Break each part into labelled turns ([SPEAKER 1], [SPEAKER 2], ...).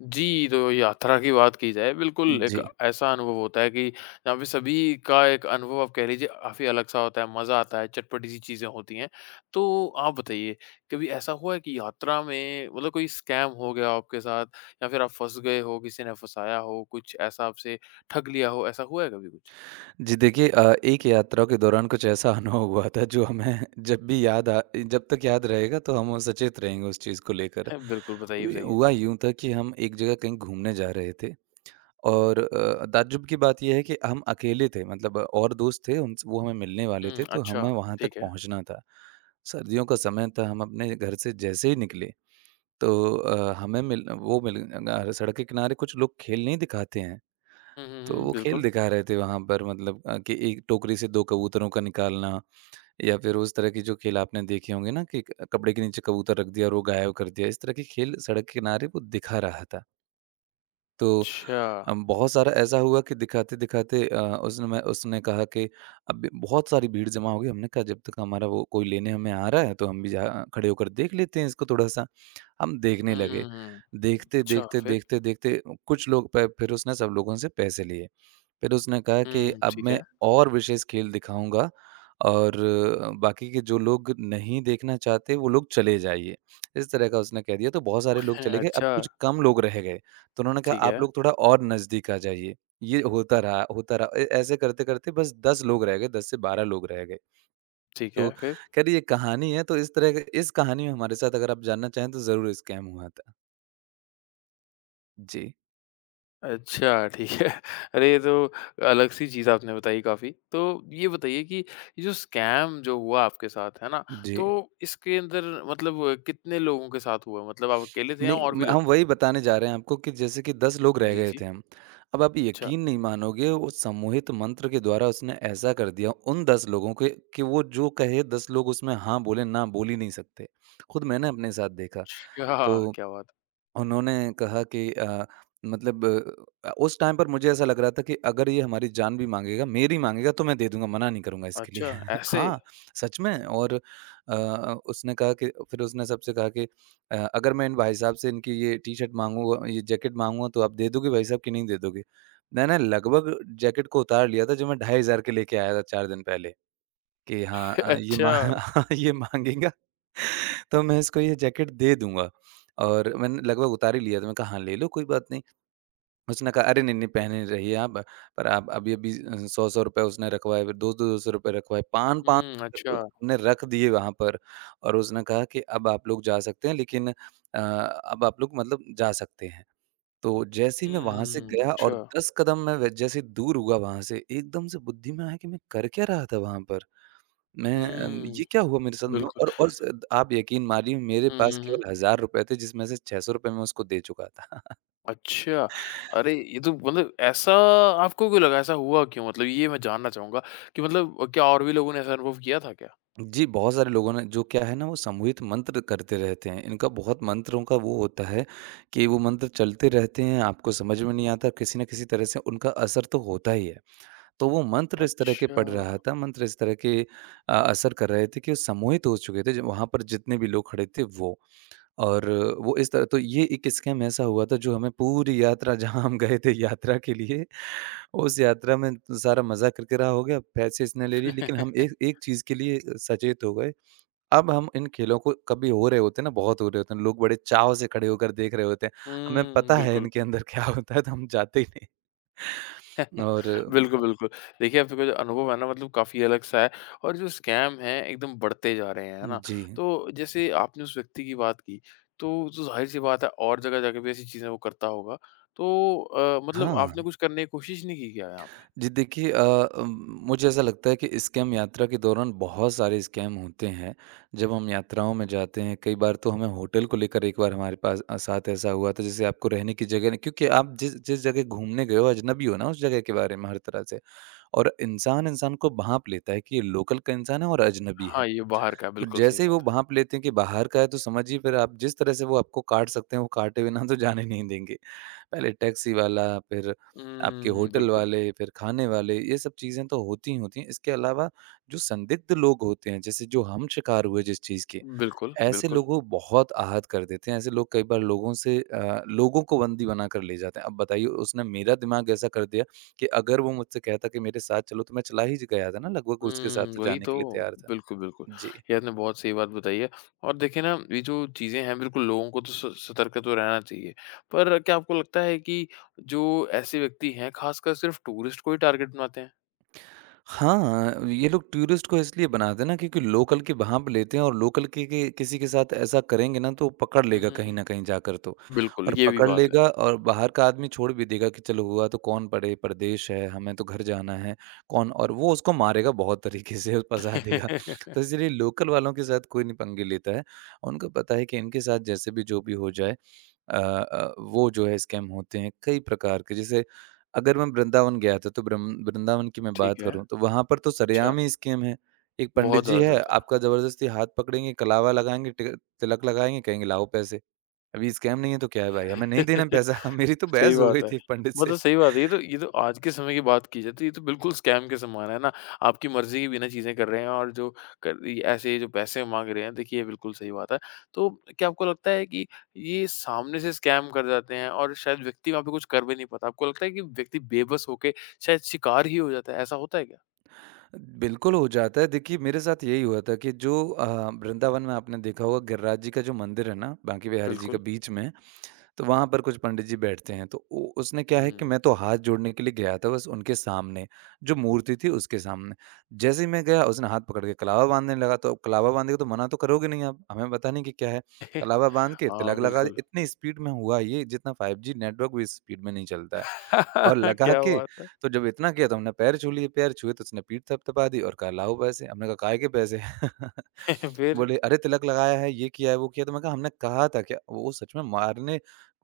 [SPEAKER 1] जी, तो यात्रा की बात की जाए बिल्कुल एक
[SPEAKER 2] जी।
[SPEAKER 1] ऐसा अनुभव होता है कि यहाँ पे सभी का एक अनुभव आप कह लीजिए काफ़ी अलग-सा होता है, मज़ा आता है, चटपटी सी चीज़ें होती हैं। तो आप बताइए कभी ऐसा हुआ है कि यात्रा में मतलब कोई स्कैम हो गया हो आपके साथ या फिर आप फँस गए हो, किसी ने फँसाया हो, कुछ ऐसा आपसे ठग लिया हो, ऐसा हुआ है कभी कुछ?
[SPEAKER 2] जी, देखिए एक यात्रा के दौरान कुछ ऐसा अनुभव हुआ था जो हमें जब तक याद रहेगा तो हम सचेत रहेंगे उस चीज़ को लेकर।
[SPEAKER 1] है, बिल्कुल, बताइए,
[SPEAKER 2] हुए
[SPEAKER 1] बताइए।
[SPEAKER 2] हुआ यूँ था कि हम एक जगह कहीं घूमने जा रहे थे और ताज्जुब की बात ये है कि हम अकेले थे मतलब और दोस्त थे उनस वो हमें मिलने वाले
[SPEAKER 1] हुँ,
[SPEAKER 2] थे तो
[SPEAKER 1] अच्छा,
[SPEAKER 2] हमें वहाँ तक
[SPEAKER 1] ठीक है।
[SPEAKER 2] पहुँचना था। सर्दियों का समय था हम अपने घर से जैसे ही निकले तो अ, हमें मिल वो मिल अ, सड़क के किनारे कुछ लोग खेल नहीं दिखाते हैं।
[SPEAKER 1] हुँ, हुँ,
[SPEAKER 2] तो
[SPEAKER 1] हुँ,
[SPEAKER 2] वो खेल
[SPEAKER 1] बिल्कुल।
[SPEAKER 2] दिखा रहे थे वहाँ पर मतलब कि एक टोकरी से 2 कबूतरों का निकालना या फिर उस तरह के जो खेल आपने देखे होंगे ना कि क कपड़े के नीचे कबूतर रख दिया और वो गायब कर दिया। इस तरह के खेल सड़क किनारे वो दिखा रहा था। तो
[SPEAKER 1] अच्छा।
[SPEAKER 2] बहुत सारा ऐसा हुआ कि दिखाते-दिखाते उसने कहा कि अब भी बहुत सारी भीड़ जमा हो गई। हमने कहा जब तक हमारा वो कोई लेने हमें आ रहा है तो हम भी जा खड़े होकर देख लेते हैं इसको थोड़ा-सा। हम देखने लगे।
[SPEAKER 1] हुँ,
[SPEAKER 2] देखते,
[SPEAKER 1] अच्छा
[SPEAKER 2] देखते,
[SPEAKER 1] फिर?
[SPEAKER 2] देखते, देखते कुछ लोग प फिर उसने सब लोगों से पैसे लिए। फिर उसने कहा कि
[SPEAKER 1] हुँ,
[SPEAKER 2] अब
[SPEAKER 1] ठीक
[SPEAKER 2] मैं
[SPEAKER 1] है।
[SPEAKER 2] और विशेष खेल दिखाऊँगा और बाकी के जो लोग नहीं देखना चाहते वो लोग चले जाइए। इस तरह का उसने कह दिया तो बहुत सारे लोग चले गए, अब
[SPEAKER 1] अच्छा,
[SPEAKER 2] कुछ कम लोग रह गए। तो उन्होंने कहा
[SPEAKER 1] ठीक
[SPEAKER 2] आप
[SPEAKER 1] है।
[SPEAKER 2] लोग थोड़ा और नज़दीक आ जाइए। ये होता रहा, होता रहा। ए ऐसे करते-करते बस 10 लोग रह गए, 10 से 12 लोग रह गए।
[SPEAKER 1] ठीक
[SPEAKER 2] तो
[SPEAKER 1] है, फिर?
[SPEAKER 2] खैर ये कहानी है तो इस तरह का- इस कहानी में हमारे साथ अगर आप जानना चाहें तो ज़रूर स्कैम हुआ था। जी,
[SPEAKER 1] अच्छा, ठीक है। अरे, ये तो अलग सी चीज़ आपने बताई काफ़ी। तो ये बताइए कि ये जो स्कैम जो हुआ आपके साथ, है ना?
[SPEAKER 2] जी।
[SPEAKER 1] तो इसके अंदर मतलब कितने लोगों के साथ हुआ? मतलब आप अकेले थे या
[SPEAKER 2] नहीं,
[SPEAKER 1] और भी
[SPEAKER 2] म
[SPEAKER 1] लोग
[SPEAKER 2] हम
[SPEAKER 1] थे?
[SPEAKER 2] वही बताने जा रहे हैं आपको कि जैसे कि 10 लोग रह
[SPEAKER 1] जी,
[SPEAKER 2] गए
[SPEAKER 1] जी।
[SPEAKER 2] थे हम। अब आप
[SPEAKER 1] अच्छा,
[SPEAKER 2] यकीन नहीं मानोगे वो समूहित मंत्र के द्वारा उसने ऐसा कर दिया उन 10 लोगों के कि वो जो कहे 10 लोग उसमें हाँ बोले, ना बोल ही नहीं सकते। खुद मैंने अपने साथ देखा।
[SPEAKER 1] अच्छा,
[SPEAKER 2] तो
[SPEAKER 1] क्या बात!
[SPEAKER 2] उन्होंने कहा कि मतलब उस टाइम पर मुझे ऐसा लग रहा था कि अगर ये हमारी जान भी माँगेगा, मेरी माँगेगा तो मैं दे दूँगा, मना नहीं करूँगा इसके लिए।
[SPEAKER 1] अच्छा, ऐसे?
[SPEAKER 2] हाँ, सच में और अ, उसने कहा कि फिर उसने सबसे कहा कि अगर मैं इन भाई साहब से इनकी ये टी-शर्ट माँगूँगा, ये जैकेट माँगूँगा तो आप दे दोगे भाई साहब कि नहीं दे दोगे? मैंने लगभग जैकेट को उतार लिया था जो मैं 2500 के लेके आया था 4 दिन पहले कि हाँ ये मा
[SPEAKER 1] अच्छा।
[SPEAKER 2] ये माँगेगा तो मैं इसको ये जैकेट दे दूँगा और मैंने लगभग उतार ही लिया था, मैंने कहा, "हाँ, ले लो, कोई बात नहीं।" उसने कहा, "अरे! नहीं, नहीं, पहने रहिए आप, पर आप अभी-अभी 100-100 रुपए उसने रखवाए, फिर 2-200 रुपए रखवाए, 5-5
[SPEAKER 1] हुँ, अच्छा।
[SPEAKER 2] हमने रख दिए वहाँ पर और उसने कहा कि, "अब आप लोग जा सकते हैं, लेकिन अब आप लोग मतलब जा सकते हैं।" तो जैसे ही मैं वहाँ से
[SPEAKER 1] हुँ,
[SPEAKER 2] गया
[SPEAKER 1] अच्छा।
[SPEAKER 2] और 10 कदम मैं व जैसे ही दूर हुआ वहाँ से, एकदम से बुद्धि में आया कि मैं कर क्या रहा था वहाँ पर? मैं
[SPEAKER 1] हुँ,
[SPEAKER 2] ये क्या हुआ मेरे साथ में
[SPEAKER 1] बिल्कुल।
[SPEAKER 2] और स आप यकीन मानिए मेरे
[SPEAKER 1] हुँ,
[SPEAKER 2] पास
[SPEAKER 1] हुँ,
[SPEAKER 2] केवल
[SPEAKER 1] हुँ।
[SPEAKER 2] ₹1000 थे जिसमें से ₹600 मैं उसको दे चुका था।
[SPEAKER 1] अच्छा, अरे! ये तो मतलब ऐसा आपको क्यों लगा? ऐसा हुआ क्यों? मतलब ये मैं जानना चाहूँगा कि मतलब क्या और भी लोगों ने ऐसा अनुभव किया था क्या?
[SPEAKER 2] जी, बहुत सारे लोगों ने जो क्या है ना वो सामूहिक मंत्र करते रहते हैं। इनका बहुत मंत्रों का वो होता है कि वो मंत्र चलते रहते हैं, आपको समझ में नहीं आता किसी न किसी तरह से उनका असर तो होता ही है। तो वो मंत्र इस तरह के
[SPEAKER 1] अच्छा।
[SPEAKER 2] पढ़ रहा था, मंत्र इस तरह के असर कर रहे थे कि वो सम्मोहित हो चुके थे ज वहाँ पर जितने भी लोग खड़े थे वो। और वो इस तरह तो ये एक स्कैम ऐसा हुआ था जो हमें पूरी यात्रा जहाँ हम गए थे यात्रा के लिए, उस यात्रा में सारा मज़ा किरकिरा हो गया, पैसे इसने ले लिए लेकिन हम एक एक चीज़ के लिए सचेत हो गए। अब हम इन खेलों को कभी हो रहे होते हैं ना, बहुत हो रहे होते हैं, लोग बड़े चाव से खड़े होकर देख रहे होते हैं। हमें
[SPEAKER 1] हुँ,
[SPEAKER 2] पता है
[SPEAKER 1] बिल्कुल।
[SPEAKER 2] इनके अंदर क्या होता है तो हम जाते ही नहीं। और
[SPEAKER 1] बिल्कुल, बिल्कुल। देखिए, आपका जो अनुभव है ना मतलब काफ़ी अलग-सा है और जो स्कैम हैं एकदम बढ़ते जा रहे हैं, है ना?
[SPEAKER 2] जी।
[SPEAKER 1] तो जैसे आपने उस व्यक्ति की बात की, तो ज़ाहिर-सी बात है और जगह जाके भी ऐसी चीज़ें वो करता होगा। तो मतलब आपने
[SPEAKER 2] हाँ।
[SPEAKER 1] कुछ करने की कोशिश नहीं की क्या यहाँ पे?
[SPEAKER 2] जी देखिए मुझे ऐसा लगता है कि स्कैम यात्रा के दौरान बहुत सारे स्कैम होते हैं जब हम यात्राओं में जाते हैं कई बार तो हमें होटल को लेकर एक बार हमारे पास साथ ऐसा हुआ था जैसे आपको रहने की जगह नहीं क्योंकि आप जिस जिस जगह घूमने गए हो अजनबी हो ना उस जगह के बारे में हर तरह से और इंसान इंसान को भांप लेता है कि ये लोकल का इंसान है और अजनबी है
[SPEAKER 1] हाँ, ये बाहर का है,
[SPEAKER 2] तो
[SPEAKER 1] बिल्कुल सही
[SPEAKER 2] जैसे ही वो
[SPEAKER 1] बात है।
[SPEAKER 2] भांप लेते हैं कि बाहर का है तो समझिए फिर आप जिस तरह से वो आपको काट सकते हैं वो काटे बिना तो जाने नहीं देंगे पहले टैक्सी वाला, फिर आपके
[SPEAKER 1] हुँ,
[SPEAKER 2] होटल
[SPEAKER 1] बिल्कुल।
[SPEAKER 2] वाले, फिर खाने वाले, ये सब चीज़ें तो होती ही होती हैं। इसके अलावा जो संदिग्ध लोग होते हैं, जैसे जो हम शिकार हुए जिस चीज़ के,
[SPEAKER 1] बिल्कुल,
[SPEAKER 2] ऐसे
[SPEAKER 1] बिल्कुल।
[SPEAKER 2] लोग वो बहुत आहत कर देते हैं। ऐसे लोग कई बार लोगों से लोगों को बंदी बना कर ले जाते हैं। अब बताइए उसने मेरा दिमाग ऐसा कर दिया कि अगर वो मुझसे कहता कि मेरे साथ चलो, तो मैं चला ही ज गया था ना लगभग उसके साथ
[SPEAKER 1] हुँ,
[SPEAKER 2] तो
[SPEAKER 1] वही
[SPEAKER 2] जाने
[SPEAKER 1] तो।
[SPEAKER 2] के लिए तैयार था।
[SPEAKER 1] बिल्कुल, बिल्कुल।
[SPEAKER 2] जी।
[SPEAKER 1] ये आपने बहुत सही बात बताई है और देखिए ना ये जो चीज़ें हैं बिल्कुल लोगों को तो स सतर्क तो रहना चाहिए। पर क्या आपको लगता है कि जो ऐसे व्यक्ति हैं खासकर सिर्फ़ टूरिस्ट को ही टारगेट बनाते हैं?
[SPEAKER 2] हाँ, ये लोग टूरिस्ट को इसलिए बनाते हैं ना क्योंकि लोकल के वहाँ पे लेते हैं और लोकल के, किसी के साथ ऐसा करेंगे ना तो पकड़
[SPEAKER 1] हुँ,
[SPEAKER 2] लेगा
[SPEAKER 1] हुँ,
[SPEAKER 2] कहीं
[SPEAKER 1] हुँ।
[SPEAKER 2] न कहीं जाकर तो।
[SPEAKER 1] बिल्कुल,
[SPEAKER 2] और
[SPEAKER 1] ये भी
[SPEAKER 2] पकड़
[SPEAKER 1] बात है।
[SPEAKER 2] लेगा और बाहर का आदमी छोड़ भी देगा कि चलो हुआ तो कौन पड़े, परदेश है, हमें तो घर जाना है, कौन और वो उसको मारेगा बहुत तरीके से फँसा देगा। तो इसलिए लोकल वालों के साथ कोई नहीं पंगे लेता है। उनको पता है कि इनके साथ जैसे भी जो भी हो जाए वो जो है स्कैम होते हैं कई प्रकार के। जैसे अगर मैं वृंदावन गया था, तो ब्रम वृंदावन की मैं
[SPEAKER 1] ठीक
[SPEAKER 2] बात
[SPEAKER 1] है।
[SPEAKER 2] करूँ, तो वहाँ पर तो
[SPEAKER 1] अच्छा,
[SPEAKER 2] सरेआम ही स्कैम है। एक पंडित
[SPEAKER 1] बहुत
[SPEAKER 2] जी
[SPEAKER 1] ज़्यादा
[SPEAKER 2] है,
[SPEAKER 1] चलता है।
[SPEAKER 2] आपका ज़बरदस्ती हाथ पकड़ेंगे, कलावा लगाएँगे, टिक तिलक लगाएँगे, कहेंगे, "लाओ पैसे।" अभी स्कैम नहीं है तो क्या है भाई? हमें नहीं देना पैसा। मेरी तो
[SPEAKER 1] सही
[SPEAKER 2] बहस हो गई
[SPEAKER 1] बात है।
[SPEAKER 2] थी एक पंडित से।
[SPEAKER 1] मतलब सही बात है। ये तो आज के समय की बात की जाए तो ये तो बिल्कुल स्कैम के समान है ना। आपकी मर्ज़ी के बिना चीज़ें कर रहे हैं और जो कर ये ऐसे जो पैसे माँग रहे हैं देखिए ये बिल्कुल सही बात है। तो क्या आपको लगता है कि ये सामने से स्कैम कर जाते हैं और शायद व्यक्ति वहाँ पे कुछ कर भी नहीं पाता? आपको लगता है कि व्यक्ति बेबस होके शायद शिकार ही हो जाता है, ऐसा होता है क्या?
[SPEAKER 2] बिल्कुल हो जाता है। देखिए, मेरे साथ यही हुआ था कि जो वृंदावन में आपने देखा होगा गिरिराज जी का जो मंदिर है ना, बांके बिहारी जी का
[SPEAKER 1] बिल्कुल।
[SPEAKER 2] बीच में तो वहाँ पर कुछ पंडित जी बैठते हैं, तो उ उसने क्या है कि मैं
[SPEAKER 1] हुँ।
[SPEAKER 2] तो हाथ जोड़ने के लिए गया था बस उनके सामने, जो मूर्ति थी उसके सामने। जैसे ही मैं गया उसने हाथ पकड़ के कलावा बाँधने लगा, तो अब कलावा बाँधेगा तो मना तो करोगे नहीं आप, हमें पता नहीं कि क्या है। कलावा बाँध के
[SPEAKER 1] हाँ,
[SPEAKER 2] तिलक लगा
[SPEAKER 1] बिल्कुल।
[SPEAKER 2] इतनी स्पीड में हुआ ये जितना 5G नेटवर्क भी इस स्पीड में नहीं चलता है। और लगा
[SPEAKER 1] क्या
[SPEAKER 2] के
[SPEAKER 1] बात है!
[SPEAKER 2] तो जब इतना किया तो हमने पैर छू लिए, पैर छुए तो उसने पीठ थपथपा दी और कहा, "लाओ पैसे।" हमने कहा, "काहे के पैसे?"
[SPEAKER 1] फिर?
[SPEAKER 2] बोले, "अरे तिलक लगाया है, ये किया है, वो किया है।" तो मैं कहा, "हमने कहा था क्या?" वो सच में मारने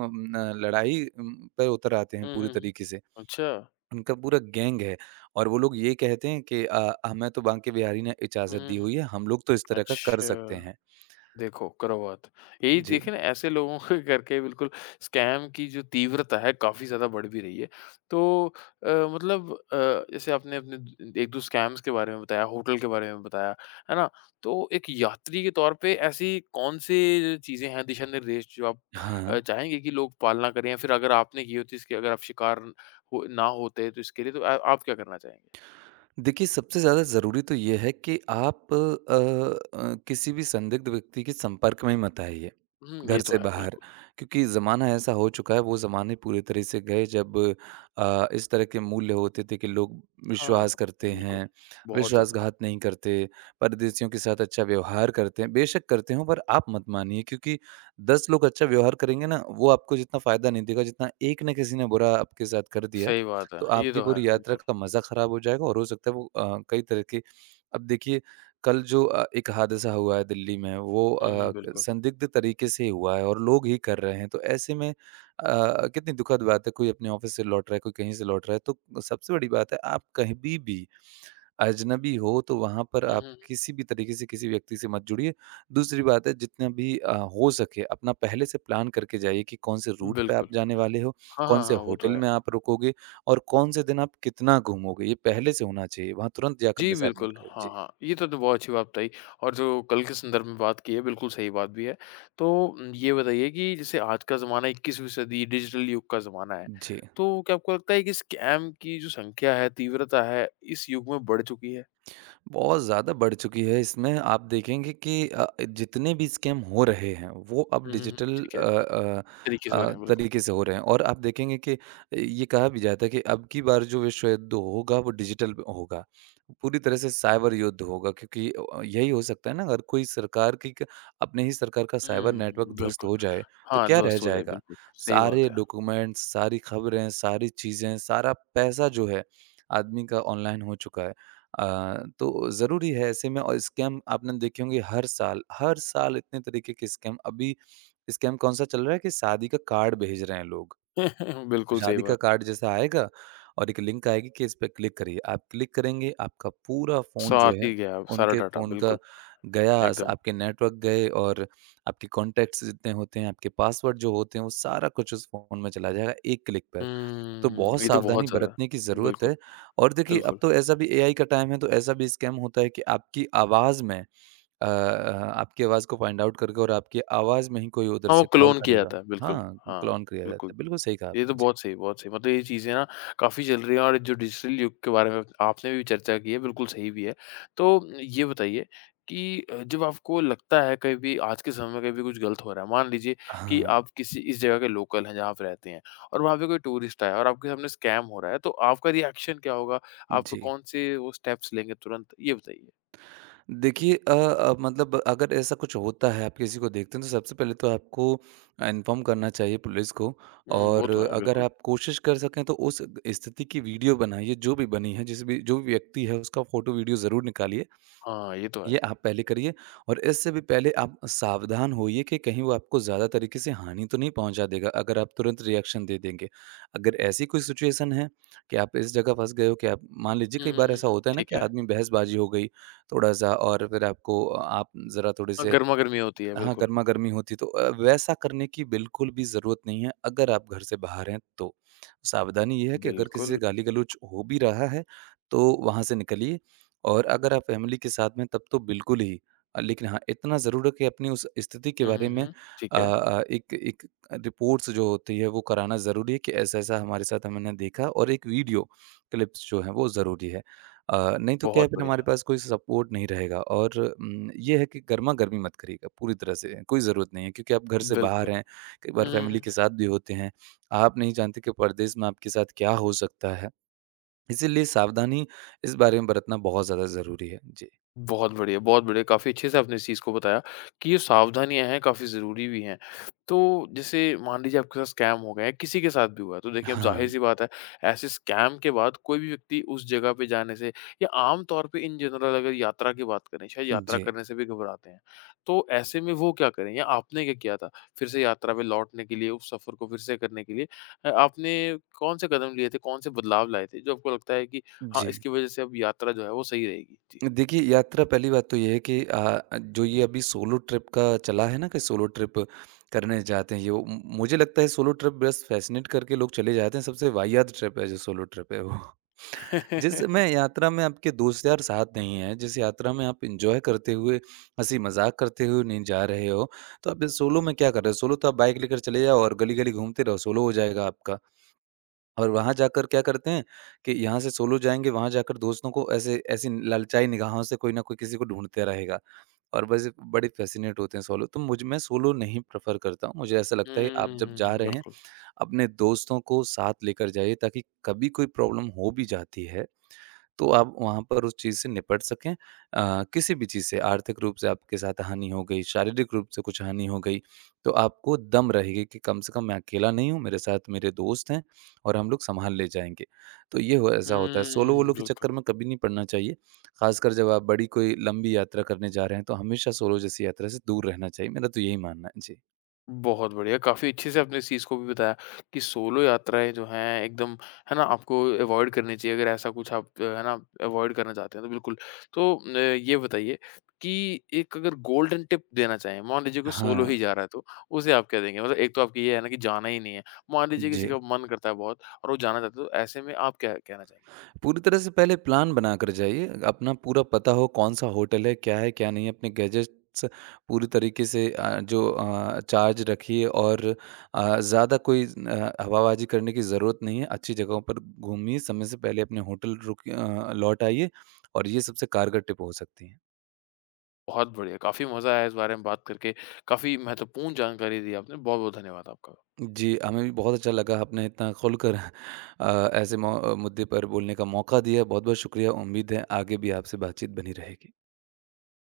[SPEAKER 2] लड़ाई पे उतर आते हैं
[SPEAKER 1] हुँ,
[SPEAKER 2] पूरी
[SPEAKER 1] हुँ, हुँ।
[SPEAKER 2] तरीके से।
[SPEAKER 1] अच्छा।
[SPEAKER 2] उनका पूरा गैंग है और वो लोग ये कहते हैं कि हमें तो बांके बिहारी ने
[SPEAKER 1] हुँ,
[SPEAKER 2] इजाज़त दी
[SPEAKER 1] हुँ, हुँ।
[SPEAKER 2] हुई है, हम लोग तो इस तरह का कर सकते
[SPEAKER 1] अच्छा।
[SPEAKER 2] हैं।
[SPEAKER 1] देखो, करो बात। यही
[SPEAKER 2] जी।
[SPEAKER 1] देखिए ना ऐसे लोगों के करके बिल्कुल स्कैम की जो तीव्रता है काफ़ी ज़्यादा बढ़ भी रही है। तो मतलब जैसे आपने अपने द 1-2 स्कैम्स के बारे में बताया, होटल के बारे में बताया, है ना? तो एक यात्री के तौर पे ऐसी कौन-सी चीज़ें हैं, दिशा-निर्देश जो आप
[SPEAKER 2] हाँ। हाँ।
[SPEAKER 1] चाहेंगे कि लोग पालना करें या फिर अगर आपने की होती इसकी अगर आप शिकार हो ना होते तो इसके लिए तो आप क्या करना चाहेंगे?
[SPEAKER 2] देखिए, सबसे ज़्यादा ज़रूरी तो ये है कि आप किसी भी संदिग्ध व्यक्ति के संपर्क में ही मत आइए,
[SPEAKER 1] हुँ, ये
[SPEAKER 2] घर
[SPEAKER 1] तो
[SPEAKER 2] से
[SPEAKER 1] है
[SPEAKER 2] बाहर।
[SPEAKER 1] बिल्कुल।
[SPEAKER 2] क्योंकि ज़माना ऐसा हो चुका है, वो ज़माने पूरे तरह से गए जब इस तरह के मूल्य होते थे कि लोग विश्वास
[SPEAKER 1] हाँ,
[SPEAKER 2] करते
[SPEAKER 1] बिल्कुल।
[SPEAKER 2] हैं,
[SPEAKER 1] बहुत ज़्यादा।
[SPEAKER 2] विश्वासघात नहीं करते, परदेशियों के साथ अच्छा व्यवहार करते हैं। बेशक करते हों, पर आप मत मानिए क्योंकि 10 लोग अच्छा व्यवहार करेंगे ना, वो आपको जितना फ़ायदा नहीं देगा, जितना एक ने किसी ने बुरा आपके साथ कर दिया,
[SPEAKER 1] सही बात है।
[SPEAKER 2] तो
[SPEAKER 1] ये
[SPEAKER 2] आपकी
[SPEAKER 1] तो है,
[SPEAKER 2] पूरी यात्रा
[SPEAKER 1] बिल्कुल।
[SPEAKER 2] का मज़ा ख़राब हो जाएगा और हो सकता है वो कई तरह के अब देखिए कल जो एक हादसा हुआ है दिल्ली में वो
[SPEAKER 1] हुँ, हुँ, बिल्कुल।
[SPEAKER 2] संदिग्ध तरीके से हुआ है और लोग ही कर रहे हैं तो ऐसे में कितनी दुखद बात है कोई अपने ऑफिस से लौट रहा है कोई कहीं से लौट रहा है तो सबसे बड़ी बात है आप कहीं भी अजनबी हो तो वहाँ पर
[SPEAKER 1] हुँ,
[SPEAKER 2] आप
[SPEAKER 1] हुँ,
[SPEAKER 2] किसी भी तरीके से किसी व्यक्ति से मत जुड़िए। दूसरी बात है जितना भी हो सके अपना पहले से प्लान करके जाइए कि कौन से रूट पे
[SPEAKER 1] बिल्कुल।
[SPEAKER 2] आप जाने वाले हो,
[SPEAKER 1] हाँ,
[SPEAKER 2] कौन
[SPEAKER 1] हाँ,
[SPEAKER 2] से
[SPEAKER 1] हाँ, वो तो
[SPEAKER 2] होटल
[SPEAKER 1] है।
[SPEAKER 2] में आप रुकोगे और कौन से दिन आप कितना घूमोगे, ये पहले से होना चाहिए। वहाँ तुरंत जाकर
[SPEAKER 1] जी,
[SPEAKER 2] डिसाइड मत
[SPEAKER 1] बिल्कुल।
[SPEAKER 2] करें।
[SPEAKER 1] हाँ,
[SPEAKER 2] जी।
[SPEAKER 1] हाँ, ये तो बहुत अच्छी बात बताई और जो कल के संदर्भ में बात की है, बिल्कुल सही बात भी है। तो ये बताइए कि जैसे आज का ज़माना 21वीं सदी डिजिटल युग का ज़माना है,
[SPEAKER 2] जी।
[SPEAKER 1] तो क्या आपको लगता है कि स्कैम की जो संख्या है, तीव्रता है, इस युग में बढ़ चुकी है?
[SPEAKER 2] बहुत ज़्यादा बढ़ चुकी है इसमें आप देखेंगे कि जितने भी स्कैम हो रहे हैं वो अब
[SPEAKER 1] हुँ, हुँ, हुँ,
[SPEAKER 2] डिजिटल
[SPEAKER 1] ठीक है। तरीके से हो रहे हैं, बिल्कुल।
[SPEAKER 2] तरीके से हो रहे हैं और आप देखेंगे कि ये कहा भी जाता है कि अब की बार जो विश्व युद्ध होगा वो डिजिटल होगा, पूरी तरह से साइबर युद्ध होगा, क्योंकि यही हो सकता है ना। अगर कोई सरकार की क- अपने ही सरकार का साइबर नेटवर्क
[SPEAKER 1] हुँ,
[SPEAKER 2] ध्वस्त
[SPEAKER 1] बिल्कुल।
[SPEAKER 2] हो जाए तो
[SPEAKER 1] हाँ,
[SPEAKER 2] क्या रह
[SPEAKER 1] ध्वस्त हो जाए,
[SPEAKER 2] जाएगा।
[SPEAKER 1] बिल्कुल, सही बात
[SPEAKER 2] सारे
[SPEAKER 1] है।
[SPEAKER 2] डॉक्यूमेंट्स, सारी खबरें, सारी चीज़ें, सारा पैसा जो है आदमी का ऑनलाइन हो चुका है। तो ज़रूरी है ऐसे में। और स्कैम आपने देखे होंगे हर साल इतने तरीके के स्कैम। अभी स्कैम कौन-सा चल रहा है कि शादी का कार्ड भेज रहे हैं लोग।
[SPEAKER 1] बिल्कुल सही
[SPEAKER 2] शादी का
[SPEAKER 1] बात।
[SPEAKER 2] कार्ड जैसा आएगा और एक लिंक आएगी कि इस पे क्लिक करिए। आप क्लिक करेंगे, आपका पूरा फ़ोन
[SPEAKER 1] साथ
[SPEAKER 2] जो है
[SPEAKER 1] ही गया सारा
[SPEAKER 2] उनके
[SPEAKER 1] डाटा,
[SPEAKER 2] फ़ोन का
[SPEAKER 1] बिल्कुल,
[SPEAKER 2] गया,
[SPEAKER 1] एकदम।
[SPEAKER 2] आपके नेटवर्क गए और आपके कॉन्टैक्ट्स जितने होते हैं, आपके पासवर्ड जो होते हैं, वो सारा कुछ उस फ़ोन में चला जाएगा एक क्लिक पे। तो
[SPEAKER 1] हुँ,
[SPEAKER 2] बहुत
[SPEAKER 1] ये तो
[SPEAKER 2] सावधानी
[SPEAKER 1] बहुत ज़्यादा
[SPEAKER 2] बरतने की ज़रूरत
[SPEAKER 1] बिल्कुल,
[SPEAKER 2] है। और देखिए, अब
[SPEAKER 1] बिल्कुल।
[SPEAKER 2] तो ऐसा भी एआई का टाइम है तो ऐसा भी स्कैम होता है कि आपकी आवाज़ को फाइंड आउट करके और आपकी आवाज़ में ही कोई उधर
[SPEAKER 1] हाँ, वो
[SPEAKER 2] से कॉल
[SPEAKER 1] क्लोन किया
[SPEAKER 2] करेगा।
[SPEAKER 1] जाता है, बिल्कुल।
[SPEAKER 2] हाँ,
[SPEAKER 1] हाँ,
[SPEAKER 2] क्लोन किया जाता
[SPEAKER 1] बिल्कुल।
[SPEAKER 2] है। बिल्कुल सही कहा
[SPEAKER 1] ये
[SPEAKER 2] आपने।
[SPEAKER 1] तो
[SPEAKER 2] जी।
[SPEAKER 1] बहुत सही, बहुत सही। मतलब ये चीज़ें ना काफ़ी चल रही हैं और जो डिजिटल युग के बारे में आपने भी चर्चा की है, बिल्कुल सही भी है। तो ये बताइए कि जब आपको लगता है कहीं भी आज के समय में कहीं भी कुछ गलत हो रहा है, मान लीजिए कि
[SPEAKER 2] हाँ,
[SPEAKER 1] आप किसी इस जगह के लोकल हैं जहाँ आप रहते हैं और वहाँ पे कोई टूरिस्ट आया और आपके सामने स्कैम हो रहा है, तो आपका रिएक्शन क्या होगा? आप
[SPEAKER 2] जी।
[SPEAKER 1] कौन से वो स्टेप्स लेंगे तुरंत? ये बताइए।
[SPEAKER 2] देखिए, मतलब अगर ऐसा कुछ होता है, आप किसी को देखते हैं तो सबसे पहले तो आपको इन्फॉर्म करना चाहिए पुलिस को,
[SPEAKER 1] हुँ, वो
[SPEAKER 2] और
[SPEAKER 1] तो है,
[SPEAKER 2] अगर
[SPEAKER 1] बिल्कुल।
[SPEAKER 2] आप कोशिश कर सकें तो उस स्थिति की वीडियो बनाइए, जो भी बनी है, जिस भी जो भी व्यक्ति है उसका फ़ोटो वीडियो ज़रूर निकालिए।
[SPEAKER 1] हाँ, ये तो है।
[SPEAKER 2] ये आप पहले करिए, और इससे भी पहले आप सावधान होइए कि कहीं वो आपको ज़्यादा तरीके से हानि तो नहीं पहुंचा देगा अगर आप तुरंत रिएक्शन दे देंगे। अगर ऐसी कोई सिचुएशन है कि आप इस जगह फँस गए हो, कि आप, मान लीजिए
[SPEAKER 1] हुँ,
[SPEAKER 2] कई
[SPEAKER 1] हुँ,
[SPEAKER 2] बार
[SPEAKER 1] हुँ,
[SPEAKER 2] ऐसा
[SPEAKER 1] हुँ।
[SPEAKER 2] होता है ना
[SPEAKER 1] ठीक
[SPEAKER 2] कि
[SPEAKER 1] है।
[SPEAKER 2] आदमी बहसबाजी हो गई थोड़ा-सा और फिर आपको आप ज़रा थोड़े
[SPEAKER 1] हाँ,
[SPEAKER 2] से,
[SPEAKER 1] गरमा-गरमी होती है,
[SPEAKER 2] हाँ,
[SPEAKER 1] बिल्कुल।
[SPEAKER 2] गरमा-गर्मी होती, तो वैसा करने की बिल्कुल भी ज़रूरत नहीं है, अगर आप घर से बाहर हैं तो। सावधानी ये है कि अगर किसी
[SPEAKER 1] बिल्कुल।
[SPEAKER 2] से गाली-गलौच हो भी रहा है, तो वहाँ से निकलिए, और अगर आप फ़ैमिली के साथ में तब तो बिल्कुल ही। लेकिन हाँ, इतना ज़रूर है कि अपनी उस स्थिति के
[SPEAKER 1] हुँ,
[SPEAKER 2] बारे
[SPEAKER 1] हुँ,
[SPEAKER 2] में
[SPEAKER 1] हुँ। ठीक है,
[SPEAKER 2] एक एक रिपोर्ट्स जो होती है वो कराना ज़रूरी है कि ऐसा-ऐसा हमारे साथ हमने देखा, और एक वीडियो क्लिप्स जो है वो ज़रूरी है। नहीं तो क्या है,
[SPEAKER 1] बहुत
[SPEAKER 2] फिर हमारे
[SPEAKER 1] बढ़िया,
[SPEAKER 2] पास कोई सपोर्ट नहीं रहेगा। और ये है कि गर्मा-गर्मी मत करिएगा पूरी तरह से, कोई ज़रूरत नहीं है क्योंकि आप घर से बाहर
[SPEAKER 1] बिल्कुल।
[SPEAKER 2] हैं, कई
[SPEAKER 1] हुँ,
[SPEAKER 2] बार
[SPEAKER 1] हुँ,
[SPEAKER 2] फैमिली
[SPEAKER 1] हुँ।
[SPEAKER 2] के साथ भी होते हैं। आप नहीं जानते कि परदेश में आपके साथ क्या हो सकता है, इसीलिए सावधानी इस बारे में बरतना बहुत ज़्यादा ज़रूरी है। जी।
[SPEAKER 1] बहुत बढ़िया, बहुत बढ़िया। काफ़ी अच्छे से आपने इस चीज़ को बताया कि ये सावधानियाँ हैं, काफ़ी ज़रूरी भी हैं। तो जैसे मान लीजिए आपके साथ स्कैम हो गया है, किसी के साथ भी हुआ है, तो देखिए अब
[SPEAKER 2] हाँ।
[SPEAKER 1] ज़ाहिर-सी बात है, ऐसे स्कैम के बाद कोई भी व्यक्ति उस जगह पे जाने से या आम तौर पे इन जनरल अगर यात्रा की बात करें, शायद यात्रा
[SPEAKER 2] जी।
[SPEAKER 1] करने से भी घबराते हैं। तो ऐसे में वो क्या करें या आपने क्या किया था? फिर से यात्रा पे लौटने के लिए, उस सफ़र को फिर से करने के लिए आपने कौन से कदम लिए थे, कौन से बदलाव लाए थे, जो आपको लगता है कि हाँ,
[SPEAKER 2] जी।
[SPEAKER 1] इसकी वज़ह से अब यात्रा जो है वो सही रहेगी? जी।
[SPEAKER 2] देखिए, यात्रा। पहली बात तो ये है कि जो ये अभी सोलो ट्रिप का चला है ना कि सोलो ट्रिप करने जाते हैं, ये वो, म मुझे लगता है सोलो ट्रिप बस फ़ैसिनेट करके लोग चले जाते हैं, सबसे वाहियात ट्रिप है जो सोलो ट्रिप है वो। जिसमें
[SPEAKER 1] हुँ,
[SPEAKER 2] यात्रा में आपके दोस्त यार साथ नहीं है, जिस यात्रा में आप एन्जॉय करते हुए, हँसी-मज़ाक करते हुए नहीं जा रहे हो, तो आप सोलो में क्या कर रहे हो? सोलो तो आप बाइक लेकर चले जाओ और गली-गली घूमते रहो, सोलो हो जाएगा आपका। और वहाँ जाकर क्या करते हैं कि यहाँ से सोलो जाएँगे, वहाँ जाकर दोस्तों को ऐसे ऐसी ललचाई निगाहों से कोई ना कोई किसी को ढूँढते रहेगा, और बस ये बड़े फ़ैसिनेट होते हैं सोलो। तो मुझ मैं सोलो नहीं प्रेफ़र करता हूँ। मुझे ऐसा लगता है आप जब जा रहे हैं,
[SPEAKER 1] बिल्कुल।
[SPEAKER 2] अपने दोस्तों को साथ लेकर जाइए ताकि कभी कोई प्रॉब्लम हो भी जाती है, तो आप वहाँ पर उस चीज़ से निपट सकें। किसी भी चीज़ से आर्थिक रूप से आपके साथ हानि हो गई, शारीरिक रूप से कुछ हानि हो गई, तो आपको दम रहेगी कि कम से कम मैं अकेला नहीं हूँ, मेरे साथ मेरे दोस्त हैं और हम लोग सँभाल ले जाएँगे। तो ये हो ऐसा होता है,
[SPEAKER 1] हुँ,
[SPEAKER 2] सोलो-वोलो के
[SPEAKER 1] बिल्कुल।
[SPEAKER 2] चक्कर में कभी नहीं पड़ना चाहिए। ख़ासकर जब आप बड़ी कोई लंबी यात्रा करने जा रहे हैं, तो हमेशा सोलो जैसी यात्रा से दूर रहना चाहिए। मेरा तो यही मानना है। जी।
[SPEAKER 1] बहुत बढ़िया, काफ़ी अच्छे से आपने इस चीज़ को भी बताया कि सोलो यात्राएँ जो हैं एकदम है ना, आपको अवॉइड करनी चाहिए अगर ऐसा कुछ आप है ना, अवॉइड करना चाहते हैं तो बिल्कुल। तो ये बताइए कि एक अगर गोल्डन टिप देना चाहें, मान लीजिए कोई सोलो
[SPEAKER 2] हाँ।
[SPEAKER 1] ही जा रहा है तो, उसे आप क्या देंगे? मतलब एक तो आपकी ये है ना कि जाना ही नहीं है, मान लीजिए किसी
[SPEAKER 2] जी।
[SPEAKER 1] का मन करता है बहुत और वो जाना चाहता है, तो ऐसे में आप क्या कहना चाहेंगे?
[SPEAKER 2] पूरी तरह से पहले प्लान बनाकर जाइए। अपना पूरा पता हो कौन-सा होटल है, क्या नहीं है। अपने गैजेट्स पूरी तरीके से चार्ज रखिए, और ज़्यादा कोई हवाबाजी करने की ज़रूरत नहीं है। अच्छी जगहों पर घूमिए, समय से पहले अपने होटल लौट आइए, और ये सबसे कारगर टिप हो सकती है।
[SPEAKER 1] बहुत बढ़िया, काफ़ी मज़ा आया इस बारे में बात करके, काफ़ी महत्वपूर्ण जानकारी दी आपने, बहुत-बहुत धन्यवाद आपका।
[SPEAKER 2] जी, हमें भी बहुत अच्छा लगा आपने इतना खुलकर ऐसे मौ मुद्दे पर बोलने का मौका दिया। बहुत-बहुत शुक्रिया। उम्मीद है आगे भी आपसे बातचीत बनी रहेगी।